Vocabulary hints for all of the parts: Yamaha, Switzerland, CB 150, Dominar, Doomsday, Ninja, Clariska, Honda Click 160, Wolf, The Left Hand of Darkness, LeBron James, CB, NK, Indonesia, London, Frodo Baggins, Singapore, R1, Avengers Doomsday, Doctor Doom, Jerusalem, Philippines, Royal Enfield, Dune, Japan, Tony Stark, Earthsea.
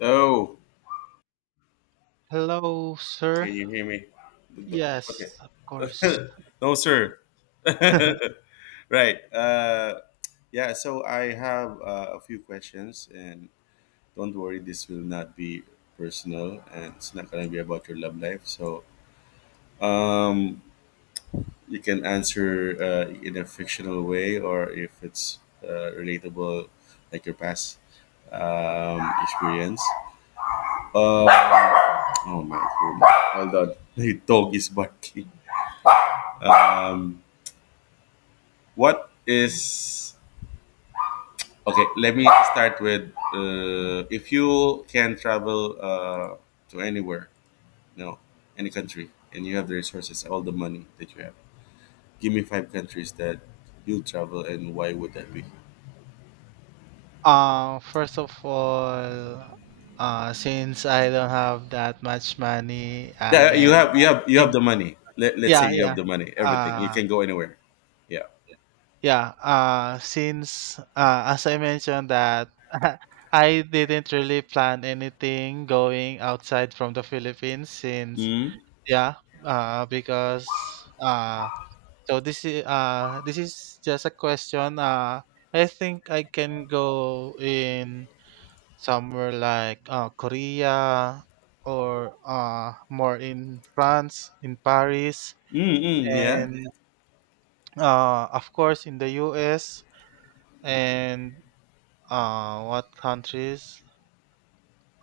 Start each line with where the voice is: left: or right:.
left: Oh,
right: Hello, sir.
left: can you hear me? The- the-
right: Yes, of
left: Okay.
right: course.
left: No, sir. Right. Yeah, so I have a few questions, and don't worry, this will not be personal and it's not going to be about your love life. So um, you can answer in a fictional way or if it's relatable, like your past experience. Oh my god. Hold on. The dog is barking. What is okay? Let me start with if you can travel to anywhere, you know, any country, and you have the resources, all the money that you have. Give me five countries that you travel, and why would that be?
right: First of all, since I don't have that much money, I
left: Yeah, you
right: am
left: have you have you have
right: think,
left: the money. Let's say
right: yeah,
left: you
right: yeah,
left: have the money, everything. You
right: uh,
left: can go anywhere. Yeah.
right: yeah. Since As I mentioned that I didn't really plan anything going outside from the Philippines, since
left: Mm.
right: yeah, because So this is just a question. I think I can go in somewhere like Korea or more in France, in Paris,
left: Mm. Mm, yeah.
right: and of course in the US, and what countries?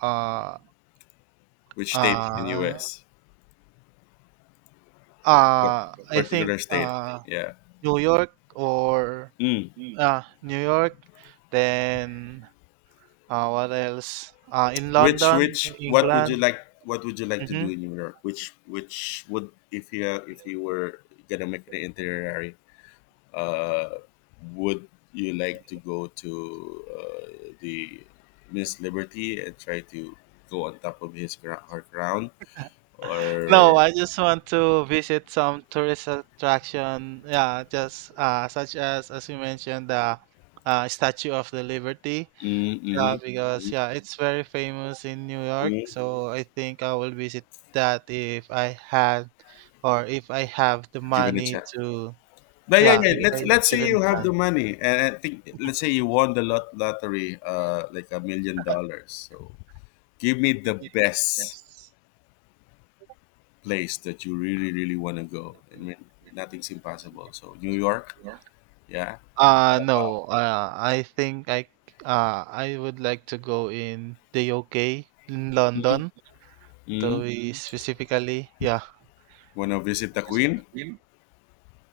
right: Uh
left: Which state in
right: uh
left: U.S.? What
right: uh, I think
left: particular state? Yeah.
right: New York. Or
left: Mm-hmm.
right: New York, then. What else? In
left: Which
right: London,
left: which what would you
right: England.
left: like what would you like to
right: hmm
left: do in New York? Which would if you were gonna make an itinerary, uh, would you like to go to the Miss Liberty and try to go on top of his ground, her ground,
right: No,
left: or
right: I just want to visit some tourist attraction. Yeah, just such as you mentioned, the Statue of the Liberty. Yeah,
left: mhm,
right: because, yeah, it's very famous in New York.
left: mhm,
right: So I think I will visit that if I had, or if I have the
left: give it a
right: money
left: chance?
right: to.
left: But yeah,
right: Yeah,
left: yeah.
right: if
left: Let's
right: I
left: let's
right: live
left: say
right: in
left: you have
right: the
left: the money, and I think let's say you won the lottery, like $1 million. So give me the best place that you really really want to go? I mean, nothing's impossible. So New York, yeah.
right: No, I think I would like to go in the UK, in London, to
left: Mm.
right: be specifically. Yeah.
left: Want to visit the Queen,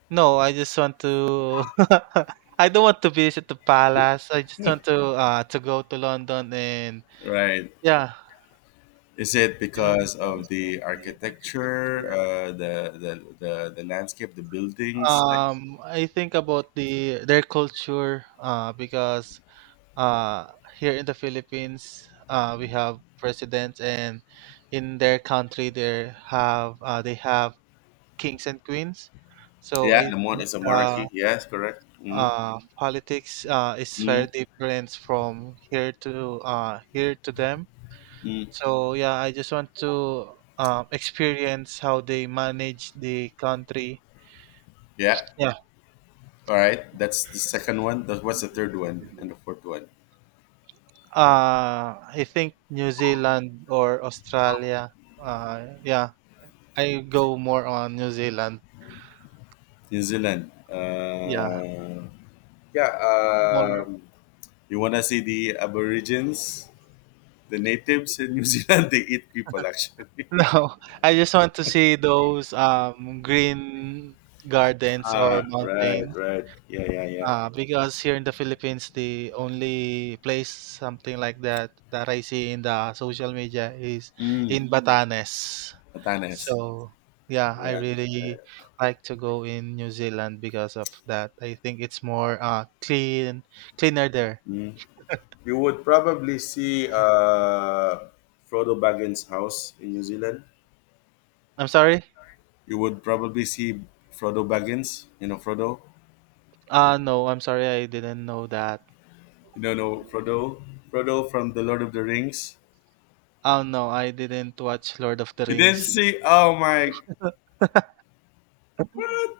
right: No, I just want to I don't want to visit the palace. I just want to go to London, and
left: right?
right: yeah.
left: Is it
right: And
left: because of the architecture, the landscape, the buildings? Like,
right: I think about their culture, because uh, here in the Philippines, we have presidents, and in their country, they have kings and queens. So I
left: yeah, the mon
right: think,
left: is a monarchy. Yes, correct. Mm,
right: politics is very
left: mm,
right: different from here to them. So, yeah, I just want to experience how they manage the country.
left: yeah.
right: Yeah,
left: All right. That's the second one. That- What's the third one and the fourth one?
right: I think New Zealand or Australia. Uh, yeah, I go more on New Zealand.
left: New Zealand.
right: Yeah,
left: Yeah.
right: more.
left: You wanna see the Aborigines? The natives in New Zealand they eat people actually.
right: No, I just want to see those green gardens or
left: Ah, right,
right: mountains.
left: right. Yeah, yeah, yeah.
right: Because here in the Philippines, the only place something like that that I see in the social media is
left: Mm.
right: in Batanes.
left: Batanes.
right: So yeah, I
left: Yeah. Yeah.
right: really like to go in New Zealand because of that. I think it's more clean, cleaner there.
left: You would probably see Frodo Baggins' house in New Zealand.
right: I'm sorry.
left: You would probably see Frodo Baggins. You know Frodo.
right: No, I'm sorry. I didn't know that.
left: You don't know no, Frodo. Frodo from the Lord of the Rings.
right: Oh, no, I didn't watch Lord of the
left: You didn't
right: Rings.
left: see. Oh my. What?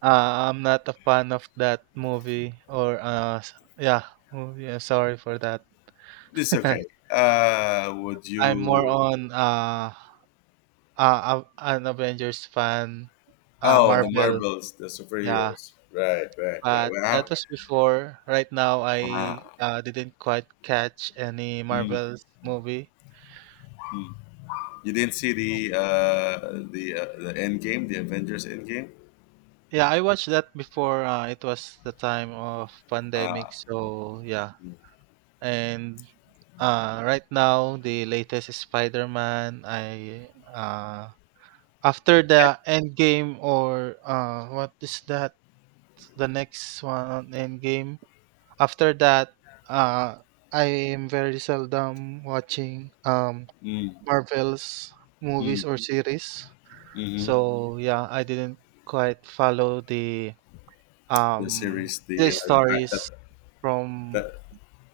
right: I'm not a fan of that movie or yeah, movie. I'm sorry for that.
left: This okay. Would
right: I'm more
left: you?
right: on an Avengers fan,
left: Oh, the
right: Marvel.
left: marbles, the
right: Yeah,
left: superheroes. Right, right, right.
right: but
left: Well, I
right: that
left: have.
right: was before. Right now,
left: Uh,
right: I didn't quite catch any
left: mm.
right: Marvel's movie.
left: You didn't see the the end game, the Avengers end game.
right: Yeah, I watched that before. It was the time of pandemic, so yeah. And right now the latest Spider-Man. I After the Endgame, or what is that? The next one on Endgame. After that, uh, I am very seldom watching
left: Mm,
right: Marvel's movies
left: mm,
right: or series.
left: hmm.
right: So, yeah, I didn't quite follow the
left: The
right: um
left: series, the, ti-
right: stories from
left: the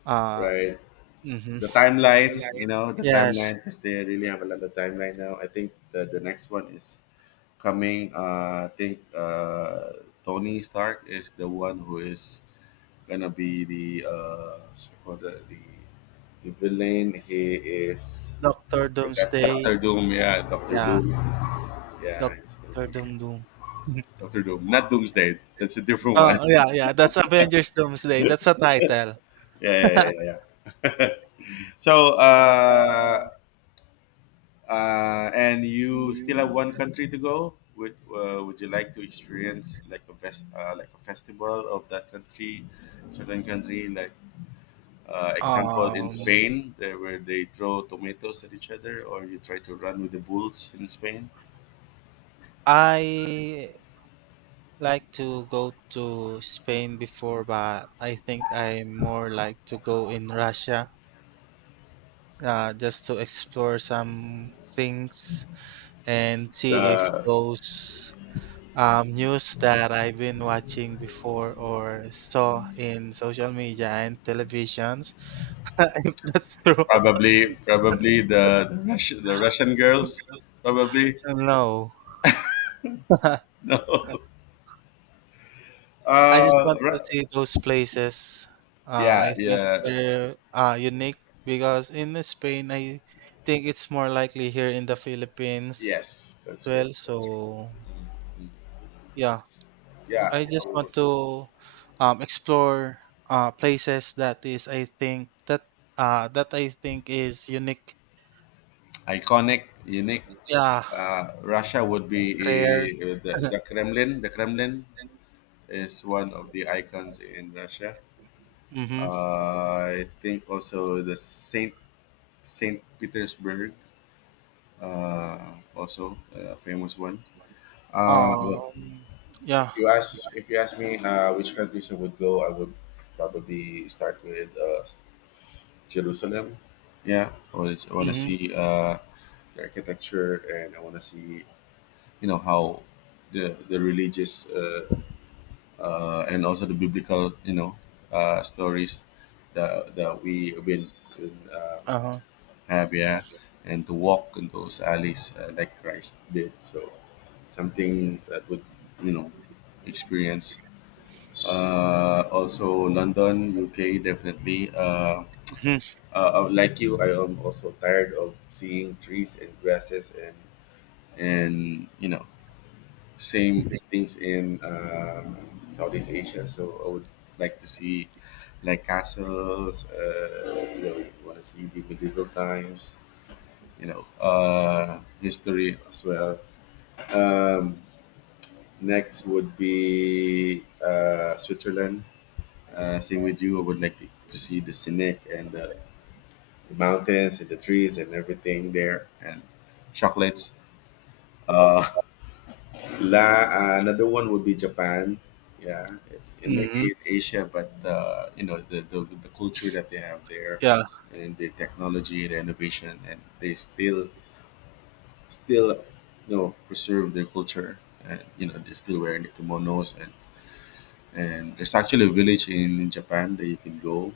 right: uh
left: right,
right: mhm.
left: the timeline. You know the
right: Yes.
left: timeline because they really have a lot of timeline now. I think the next one is coming. I think Tony Stark is the one who is gonna be the so-called the villain. He is
right: Doctor
left: forgot
right: Doomsday,
left: Doctor Doom. Yeah, Doctor
right: yeah,
left: Doom. Yeah, it's gonna
right: Doctor
left: be
right: Doom Doom.
left: Doctor Doom, not Doomsday. That's a different one.
right: Oh, yeah, yeah, that's Avengers Doomsday,
left: Yeah,
right: that's the title.
left: yeah, yeah, yeah. So, and you still have one country to go. Would you like to experience like a fest, like a festival of that country, certain country? Like example in
right: Um,
left: Spain, there where they throw tomatoes at each other, or you try to run with the bulls in Spain.
right: I like to go to Spain before, but I think I more like to go in Russia, just to explore some things and see if
left: The
right: those news that I've been watching before, or saw in social media and televisions, if that's true,
left: probably probably the Russian girls probably.
right: no.
left: No.
right: I just
left: Uh,
right: want to
left: ra-
right: see those places.
left: yeah,
right: I think
left: yeah.
right: they're unique because in Spain, I think it's more likely here in the Philippines
left: Yes,
right: as
left: that's true.
right: well.
left: That's true.
right: So, yeah,
left: Yeah,
right: I just want
left: so
right: to explore places that is I think that I think is unique.
left: iconic, unique.
right: Yeah,
left: Russia would be
right: rare.
left: the, the Kremlin. The Kremlin is one of the icons in Russia.
right: Mm-hmm.
left: I think also the Saint Petersburg, also a famous one. Look,
right: Um.
left: if
right: Yeah.
left: you ask if you ask me which countries I would go, I would probably start with Jerusalem. Yeah, I want to
right: Mm-hmm.
left: see the architecture, and I want to see how the religious and also the biblical stories that we will uh,
right: Uh-huh.
left: have. Yeah, and to walk in those alleys like Christ did. So something that would you know experience. Also London, UK, definitely.
right: Mhm.
left: Like you, I am also tired of seeing trees and grasses and same things in Southeast Asia. So I would like to see like castles. Want to see the medieval times. History as well. Um, Next would be Switzerland. Same with you. I would like to see the scenic and the mountains and the trees and everything there and chocolates. Uh, Another one would be Japan. Yeah, it's and
right: Mhm,
left: maybe in Asia, but the culture that they have there,
right: yeah.
left: and the technology, the innovation, and they still preserve their culture, and they're still wearing the kimonos and there's actually a village in Japan that you can go.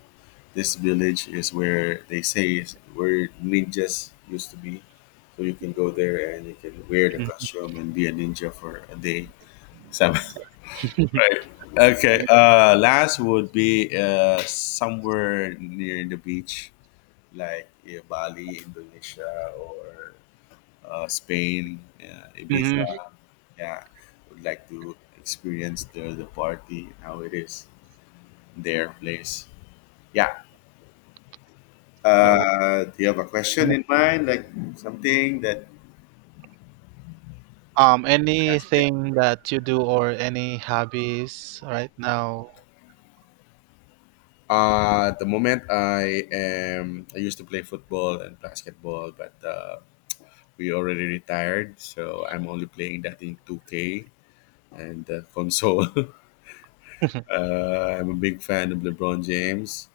left: This village is where they say is where ninjas used to be. So you can go there and you can wear the
right: Mhm.
left: costume and be a ninja for a day. So, right. Okay. Last would be somewhere near the beach, like yeah, Bali, Indonesia, or Spain, yeah,
right: Mhm.
left: Ibiza. Yeah, would like to experience the party how it is their place. Yeah.
right: Oh.
left: Do you have a question in mind, like something that has been?
right: Anything that you do or any hobbies right now?
left: At the moment I used to play football and basketball, but we already retired, so I'm only playing that in 2K and the console. I'm a big fan of LeBron James,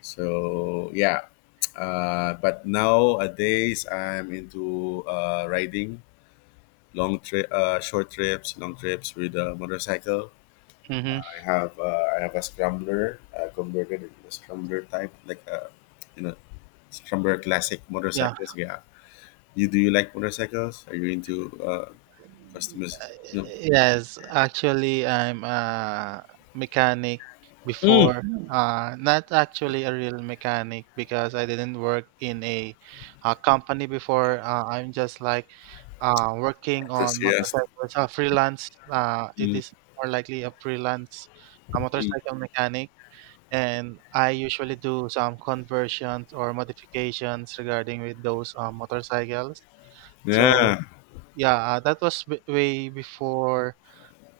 left: so yeah. But nowadays I'm into riding long trip, short trips, long trips with a motorcycle.
right: hmm
left: I have a scrambler converted into a scrambler type, like a you know scrambler classic
right: Yeah.
left: motorcycles. Yeah, you like motorcycles? Are you into customers? You know,
right: Yes, actually, I'm a mechanic
left: Mm.
right: before. Mm. Not actually a real mechanic because I didn't work in a company before. I'm just like working on
left: Enthusiast.
right: motorcycles, a freelance. It
left: Mm,
right: is more likely a freelance, a
left: mm.
right: motorcycle mechanic. And I usually do some conversions or modifications regarding with those motorcycles. So,
left: Yeah,
right: yeah, that was way before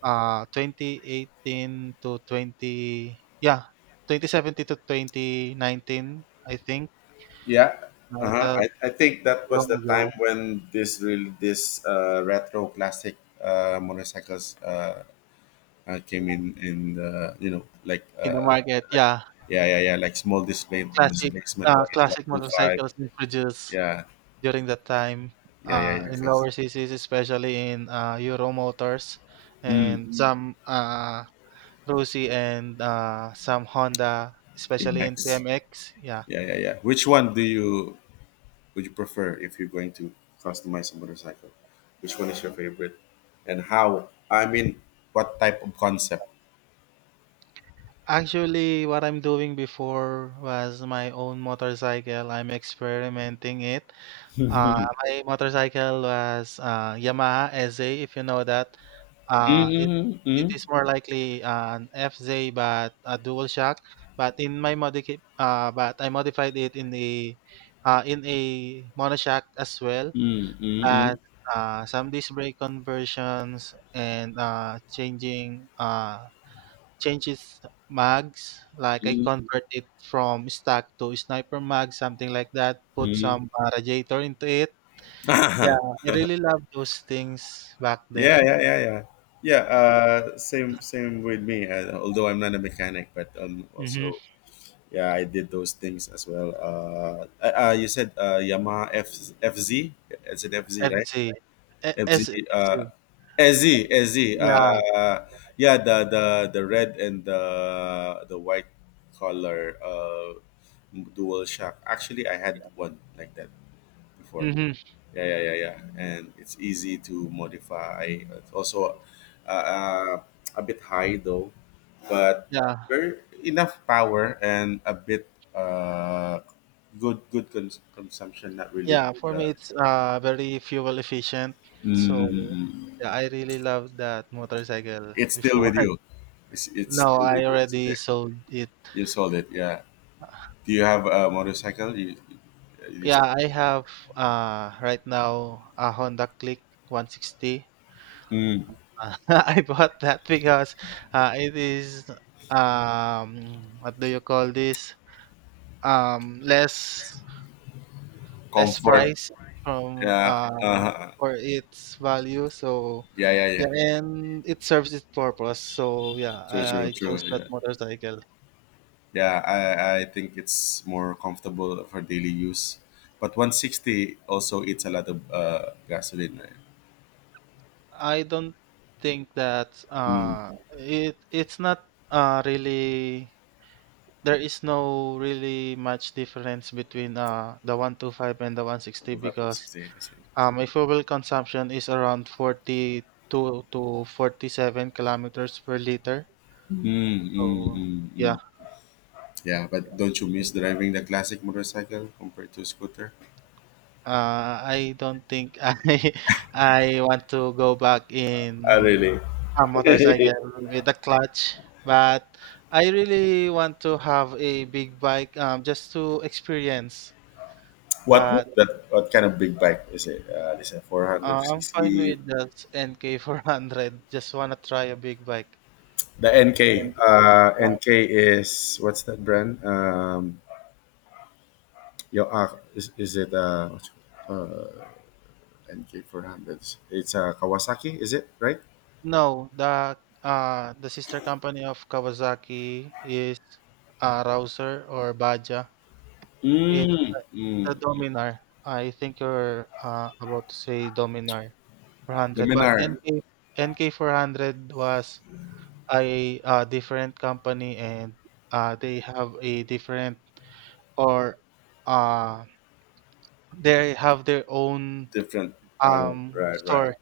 right: 2018 to 20 yeah 2017 to 2019, I think,
left: yeah. Uh-huh.
right: that
left: I think that was
right: long
left: the time
right: ago
left: when this retro classic motorcycles came in the, like.
right: in the market. Yeah,
left: Yeah, yeah, yeah. Like small display
right: classic,
left: displacement, like one
right: classic
left: two five.
right: motorcycles introduced
left: Yeah,
right: during that time.
left: yeah, yeah, yeah.
right: In
left: Cause.
right: lower CCs, especially in Euro motors,
left: Mm.
right: and some Rusi, and some Honda, especially in
left: Apex.
right: TMX. Yeah.
left: Yeah, yeah, yeah. Which one do you would you prefer if you're going to customize a motorcycle? Which one is your favorite, and how? I mean, what type of concept?
right: Actually, what I'm doing before was my own motorcycle. I'm experimenting it. My motorcycle was Yamaha SZ, if you know that. Uh, it,
left: Mm,
right: it
left: mm,
right: is more likely an FZ, but a dual shock. But I modified it in a monoshock as well.
left: mm, mm,
right: As
left: mm.
right: some disk brake conversions, and changing changes mags. Like, I convert it from stack to sniper mag, something like that. Put some radiator into it. Yeah, I really love those things back then.
left: Yeah, yeah, yeah, yeah. Yeah, same with me. Although I'm not a mechanic, but I'm
right: Mm-hmm.
left: also. Yeah, I did those things as well. You said Yamaha F FZ. Is it FZ, right?
right: Fc. E- S- S-
left: FZ. Uh, SZ.
right: yeah.
left: Yeah, the red and the white color dual shock. Actually, I had one like that before.
right: Mm-hmm.
left: Yeah, yeah, yeah, yeah. And it's easy to modify. It's also uh, uh, a bit high though, but
right: Yeah,
left: very enough power and a bit uh, good consumption. Not really that.
right: yeah, for me it's very fuel efficient. So,
left: Mm,
right: yeah, I really love that motorcycle
left: it's still
right: before.
left: with you. It's
right: No,
left: still
right: I
left: with you. It's
right: already
left: there.
right: sold it.
left: You sold it. Yeah. Do you have a motorcycle? You still
right: Yeah, I
left: have
right: have right now a Honda Click 160.
left: a- mm,
right: I bought that because it is what do you call this? Um less Less
left: comfort.
right: price from
left: Yeah. Uh-huh.
right: for its value. So,
left: Yeah. Yeah.
right: yeah,
left: Yeah.
right: and it serves its purpose. So yeah,
left: True. True.
right: I
left: True.
right: chose that
left: Yeah.
right: motorcycle.
left: Yeah, I think it's more comfortable for daily use. But 160 also eats a lot of gasoline, right?
right: I don't think that
left: Mm.
right: it's not really, there is no really much difference between the 125 and the 160, because
left: 160, I see.
right: my fuel consumption is around 42 to 47 kilometers per liter.
left: Mm, mm,
right: So,
left: mm,
right: yeah,
left: mm. Yeah, but don't you miss driving the classic motorcycle compared to scooter?
right: I don't think I want to go back
left: Ah,
right: in
left: really?
right: a motorcycle with a clutch, but I really want to have a big bike, just to experience.
left: what
right: But
left: what kind of big bike is it? This is
right: I'm fine
left: 400 cc.
right: with just nk 400 just want to try a big bike.
left: The NK.
right: Yeah.
left: NK is what's that brand? Yo, is it NK 400. It's a Kawasaki, is it right?
right: No, the sister company of Kawasaki is Rouser, or Baja. it's
left: Mm,
right: it's
left: mm.
right: the Dominar. I think you're about to say Dominar
left: The
right: 400,
left: men
right: but nk 400 was a different company, and uh, they have a different or uh, they have their own
left: Different. Right,
right: store
left: right.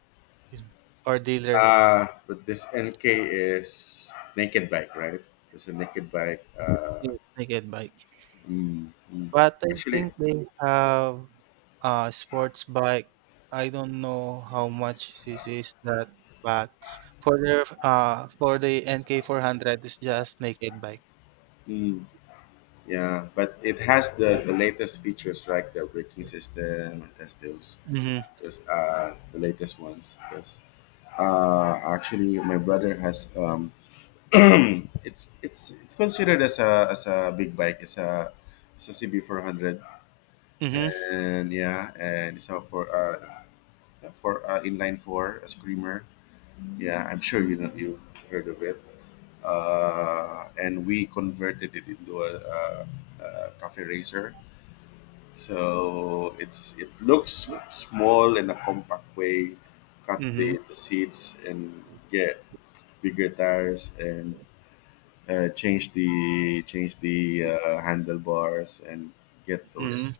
right: or dealer
left: But this NK is naked bike, right? It's a naked bike.
right: in naked bike.
left: Mm, mm.
right: But I
left: Actually,
right: think they have sports bike. I don't know how much this is that, but for the NK400, it's just naked bike.
left: mm, yeah, but it has the latest features, like the braking system. It has
right: Mm-hmm.
left: those the latest ones. Yes. Actually, my brother has It's considered as a big bike. It's a CB 400,
right: Mm-hmm.
left: and yeah, and it's a for inline four, a screamer. Yeah, I'm sure you know you heard of it. And we converted it into a, cafe racer. So it looks small in a compact way. Cut
right: Mm-hmm.
left: the seats and get bigger tires and change the handlebars and get
right: Mm-hmm.
left: those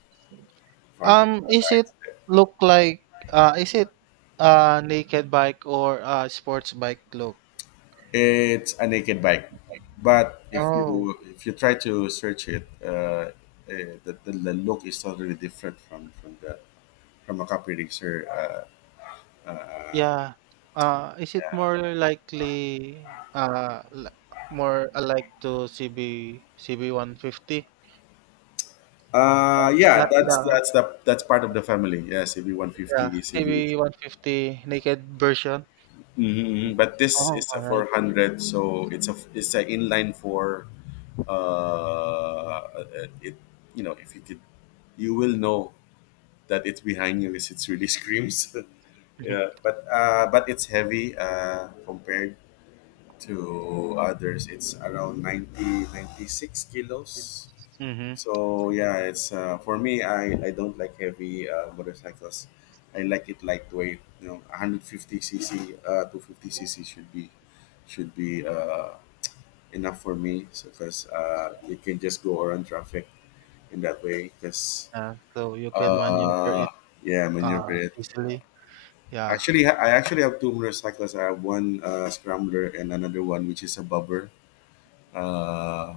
left: fog
right: Is it
left: lights.
right: look like is it naked bike or a sports bike look?
left: It's a naked bike, but if
right: Oh,
left: you if you try to search it, the look is totally different from a copy racer.
right: yeah. Is it more likely more alike to CB 150? Not
left: Yeah, that's
right: the,
left: that's the that's part of the family. Yeah, CB one
right: yeah,
left: fifty, CB
right: CB 150 naked version.
left: hmm but this
right: Oh,
left: is a
right: all right.
left: 400, so it's an inline four. Uh, it if you could, you will know that it's behind you because it's really screams. Yeah, but it's heavy compared to others. It's around 96 kilos.
right: Mm-hmm.
left: So yeah, it's for me. I don't like heavy motorcycles. I like it lightweight. You know, 150 cc, 250 cc should be enough for me. So because you can just go around traffic in that way. Because
right: Yeah, so you can maneuver
left: uh,
right: it
left: yeah, maneuver it.
right: easily. Yeah.
left: Actually, I actually have two motorcycles. I have one scrambler and another one which is a bobber. Uh,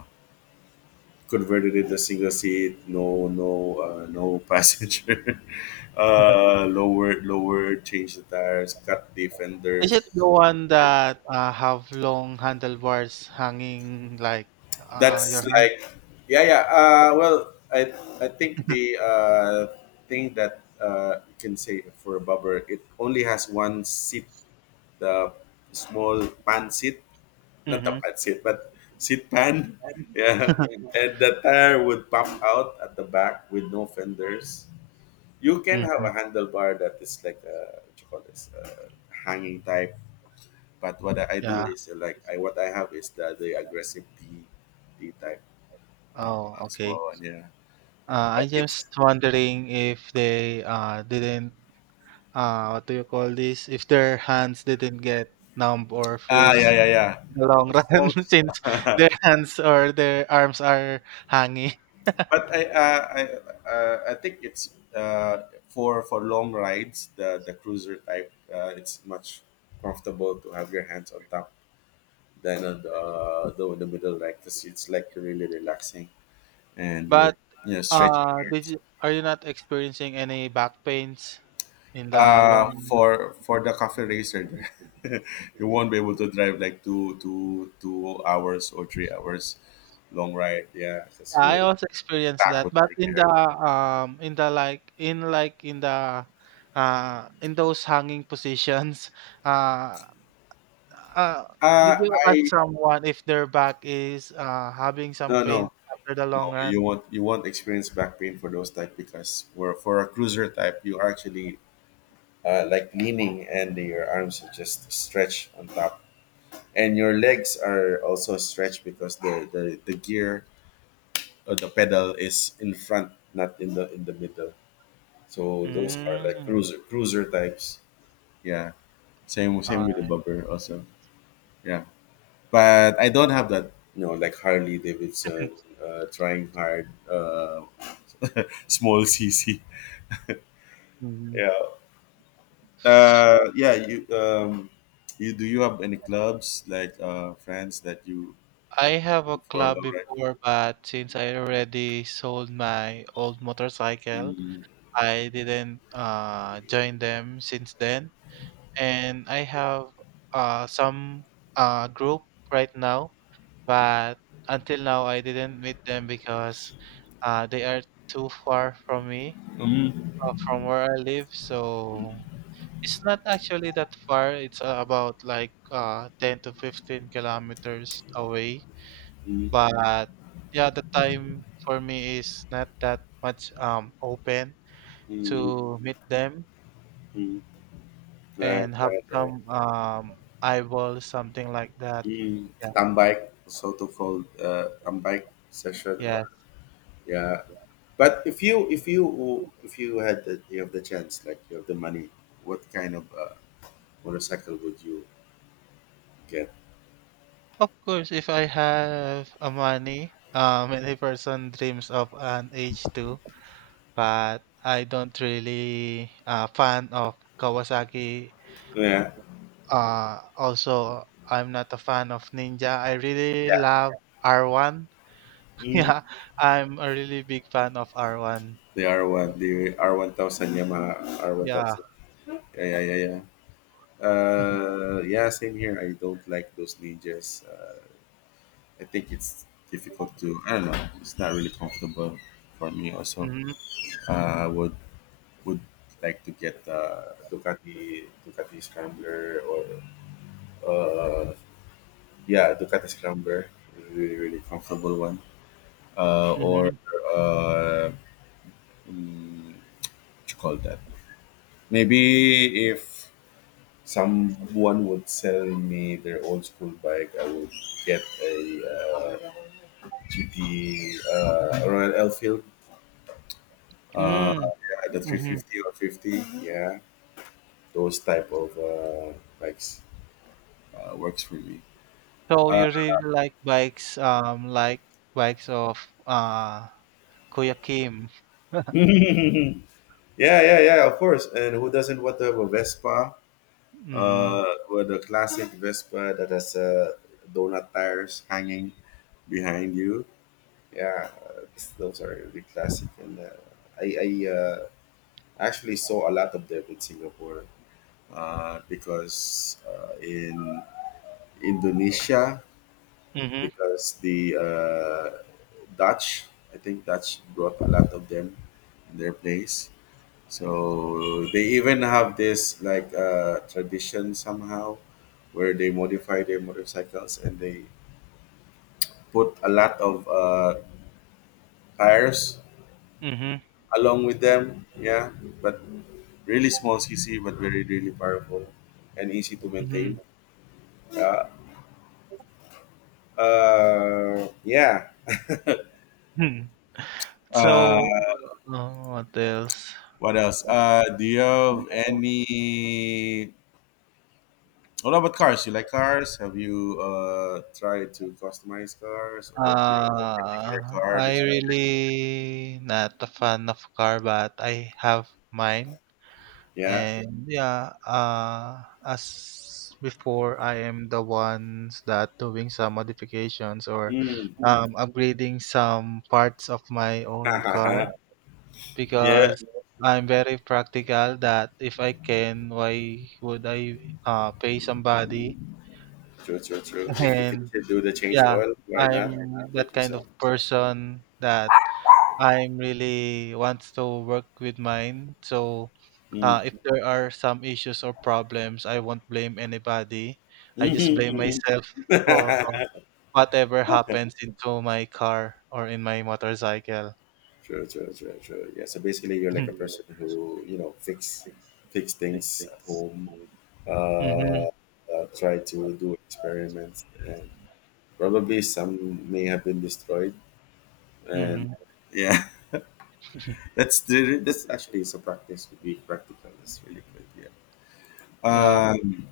left: Converted in a single seat, no passenger, lower, change the tires, cut the
right: Is it
left: fenders.
right: the one
left: put it-
right: that, have long handlebars hanging like, your
left: That's
right: hand?
left: like, yeah, yeah. Well, I I think the thing that you can say for a bubber, it only has one seat, the small pan seat, not the
right: Mhm,
left: pan seat, but seat pan, yeah. And the tire would pop out at the back with no fenders. You can have
right: mhm,
left: a handlebar that is like a, what you call this, hanging type, but what I do
right: yeah.
left: is like I what I have is the aggressive D type, uh,
right: Oh, okay.
left: small one. Yeah, yeah.
right: I
left: But
right: just
left: it's,
right: wondering if they, didn't, what do you call this? If their hands didn't get numb or
left: yeah,
right: freeze
left: yeah, yeah.
right: in the long
left: Most
right: run,
left: most,
right: since their hands or their arms are hanging.
left: But I think it's for long rides the cruiser type. It's much comfortable to have your hands on top than on the middle, like 'cause it's like really relaxing and you're
right: But,
left: you know stretching your
right: did
left: arms.
right: you are you not experiencing any back pains in the long.
left: For the cafe racer, you won't be able to drive like two hours or 3 hours long ride, yeah,
right: Yeah,
left: because
right: I
left: you
right: also experienced
left: back
right: that,
left: would
right: but
left: hurt.
right: in the like in the in those hanging positions, uh, uh,
left: Uh
right: did you ask
left: I
right: someone if their back is having some
left: No,
right: pain
left: no,
right: after the
left: no,
right: long run?
left: you won't experience back pain for those type because for a cruiser type you are actually like leaning and your arms are just stretched on top. And your legs are also stretched because the gear, the pedal is in front, not in the middle. So those are like
right: Mm.
left: cruiser types. Yeah. Same with the
right: Alright.
left: bumper also. Yeah. But I don't have that, like Harley Davidson, trying hard, small CC.
right: Mhm.
left: Yeah.
right: So
left: Yeah. You, do you have any clubs, like friends that you
right: I have a
left: for a
right: club
left: long ride?
right: before, but since I already sold my old motorcycle,
left: Mm.
right: I didn't join them since then. And I have some group right now, but until now I didn't meet them because they are too far from me,
left: Mm.
right: from where I live. So it's not actually that far. It's about like 10 to 15 kilometers away.
left: Mm. Mm.
right: But, yeah, the time for me is not that much open
left: Mm.
right: to meet them
left: Mm. Right,
right: and have
left: right, right.
right: some eyeball, something like that.
left: Mm,
right: Yeah.
left: come, so to called, come session, or,
right: Yes.
left: yeah, but if you had you have the chance, like you have the money, what kind of motorcycle would you get?
right: Of course, if I have a money, many person dreams of an h two, but I don't really fan of Kawasaki.
left: Yeah,
right: Also, I'm not a fan of Ninja. I really
left: yeah.
right: love R1.
left: Mm,
right: Yeah, I'm a really big fan of R1.
left: the R1, the R1000, yamaha
right: Yeah.
left: R1000. Yeah, yeah, yeah, yeah. Yeah, same here, I don't like those ninjas, I think it's difficult to, I don't know, it's not really comfortable for me also.
right: Mm-hmm,
left: I would like to get a Ducati Scrambler, or uh yeah, Ducati Scrambler, really really comfortable one. Or
right: mm-hmm,
left: uh, what you call that? Maybe if someone would sell me their old school bike, I would get a, uh, GT, Royal Enfield, uh,
right: mm,
left: yeah, the
right: mm-hmm.
left: 350 or 50. Yeah, those type of bikes works for me.
right: So
left: Uh,
right: you really like bikes of uh Kuya Kim.
left: yeah, yeah, yeah, of course. And who doesn't want to have a Vespa?
right: Mm,
left: With a classic Vespa that has donut tires hanging behind you. Yeah, those are really classic. And I actually saw a lot of them in Singapore, because in Indonesia,
right: mhm,
left: because the, Dutch, I think Dutch brought a lot of them in their place. So they even have this, like, tradition somehow, where they modify their motorcycles and they put a lot of tires
right: mhm,
left: along with them. Yeah, but really small cc, but very really powerful and easy to
right: mhm,
left: maintain. Yeah. Yeah.
right: hmm.
left: Uh,
right: So, what else?
left: what else? Do you have any? What about cars? You like cars? Have you tried to customize cars, or do you have a
right: Uh,
left: particular car
right: I
left: that you like?
right: really not a fan of car, but I have mine.
left: Yeah.
right: And, yeah, as before, I am the ones that doing some modifications, or
left: Mm.
right: upgrading some parts of my own car.
left: Yeah.
right: Because I'm very practical that if I can, why would I pay somebody?
left: True, true, true. If you could
right: And,
left: do the change
right: yeah,
left: oil, why not
right: I'm
left: do
right: that
left: it
right: kind of
left: yourself?
right: person that I'm really wants to work with mine. So
left: Mm.
right: if there are some issues or problems, I won't blame anybody. I
left: Hmm.
right: just blame
left: Hmm.
right: myself for whatever happens into my car or in my motorcycle.
left: True, true, true, true. Yeah. So basically, you're like a person who, fix things at home.
right: Hmm.
left: Uh, Try to do experiments, and probably some may have been destroyed, and
right: Hmm.
left: yeah,
right: Hmm.
left: that's actually is a practice, to be practical it's really good, yeah.
right: Yeah.
left: um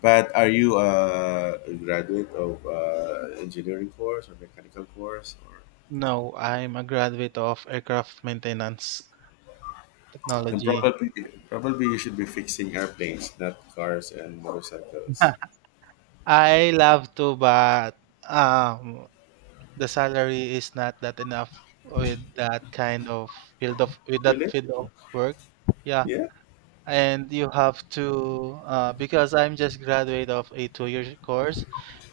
left: but are you a graduate of engineering course or mechanical course, or
right: No, I'm a graduate of aircraft maintenance
left: then
right: technology.
left: probably you should be fixing airplanes, not cars and motorcycles.
right: I love to, but um, the salary is not that enough with that kind of field of with that
left: Really?
right: field of work. Yeah,
left: Yeah.
right: and you have to because I'm just graduate of a two-year course.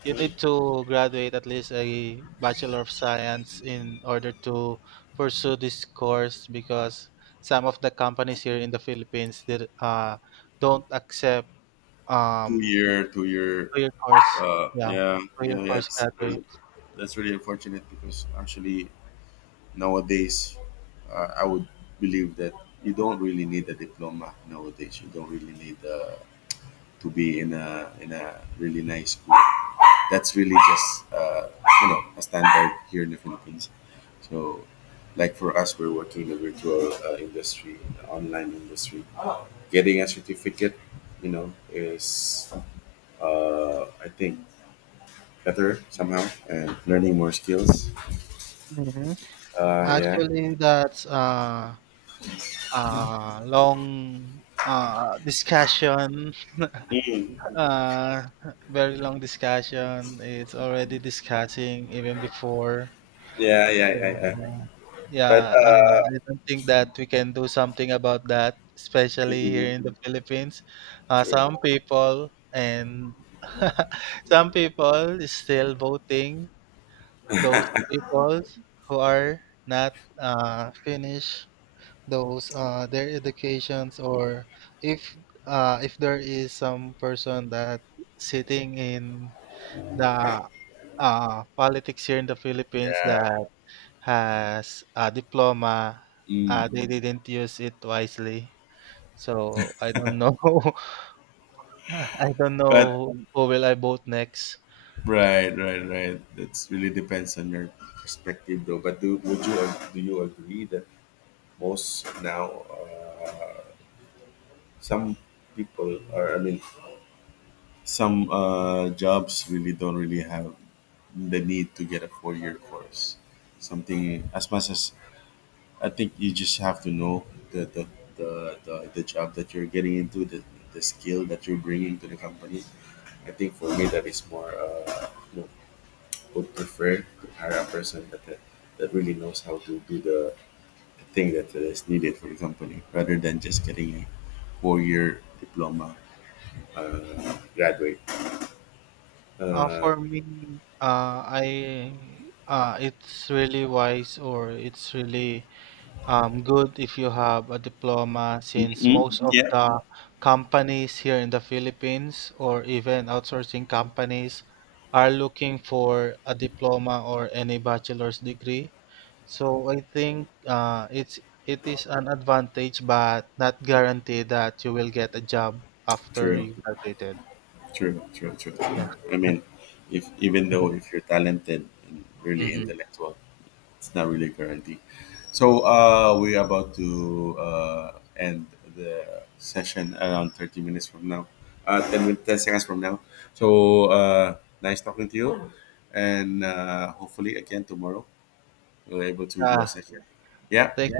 right: You
left: Mhm.
right: need to graduate at least a Bachelor of Science in order to pursue this course, because some of the companies here in the Philippines did, don't accept
left: two
right: um,
left: year two-year.
right: two-year course. Yeah,
left: Yeah,
right: two-year
left: yeah, yeah,
right: course graduate.
left: that's really unfortunate, because actually nowadays, I would believe that you don't really need a diploma nowadays. You don't really need to be in a really nice school. That's really just uh, a standard here in the Philippines. So, like for us, we're working in the virtual industry, in the online industry. Getting a certificate, is I think better somehow, and learning more skills.
right: Hmm.
left: Yeah.
right: Actually, that's a long discussion.
left: Mm.
right: Uh, very long discussion. It's already discussing even before.
left: Yeah, yeah,
right: So,
left: I
right: yeah,
left: But,
right: I don't think that we can do something about that, especially
left: hmm.
right: here in the Philippines.
left: True.
right: Some people and some people is still voting those people who are not finished those their educations. Or if if there is some person that sitting in the politics here in the Philippines that
left: Yeah.
right: has a diploma,
left: Mm.
right: they didn't use it wisely. So I don't know. I don't
left: But
right: know who will I vote next.
left: right, right, right. That's really depends on your perspective, though. But do you agree that most now some people, or I mean some, jobs really don't really have the need to get a four-year course. Something as much as, I think you just have to know the, the, the job that you're getting into, the skill that you're bringing to the company. I think for me that is more, you know, would prefer to hire a person that, that really knows how to do the thing that is needed for the company, rather than just getting a four-year diploma graduate.
right: Uh for me uh I uh it's really wise, or it's really good if you have a diploma, since
left: Mm,
right: most of
left: yeah.
right: the companies here in the Philippines, or even outsourcing companies, are looking for a diploma or any bachelor's degree. So I think it is an advantage, but not guaranteed that you will get a job after
left: True,
right: you graduated.
left: true, true, true,
right: Yeah.
left: true. I mean, if even though if you're talented and really
right: Hmm.
left: intellectual, it's not really guaranteed. So, we're about to, end the session around 30 minutes from now, 10 seconds from now. So, nice talking to you. And, hopefully, again, tomorrow, we're able to do a
right: Yeah.
left: session.
right: Thanks.
left: Yeah.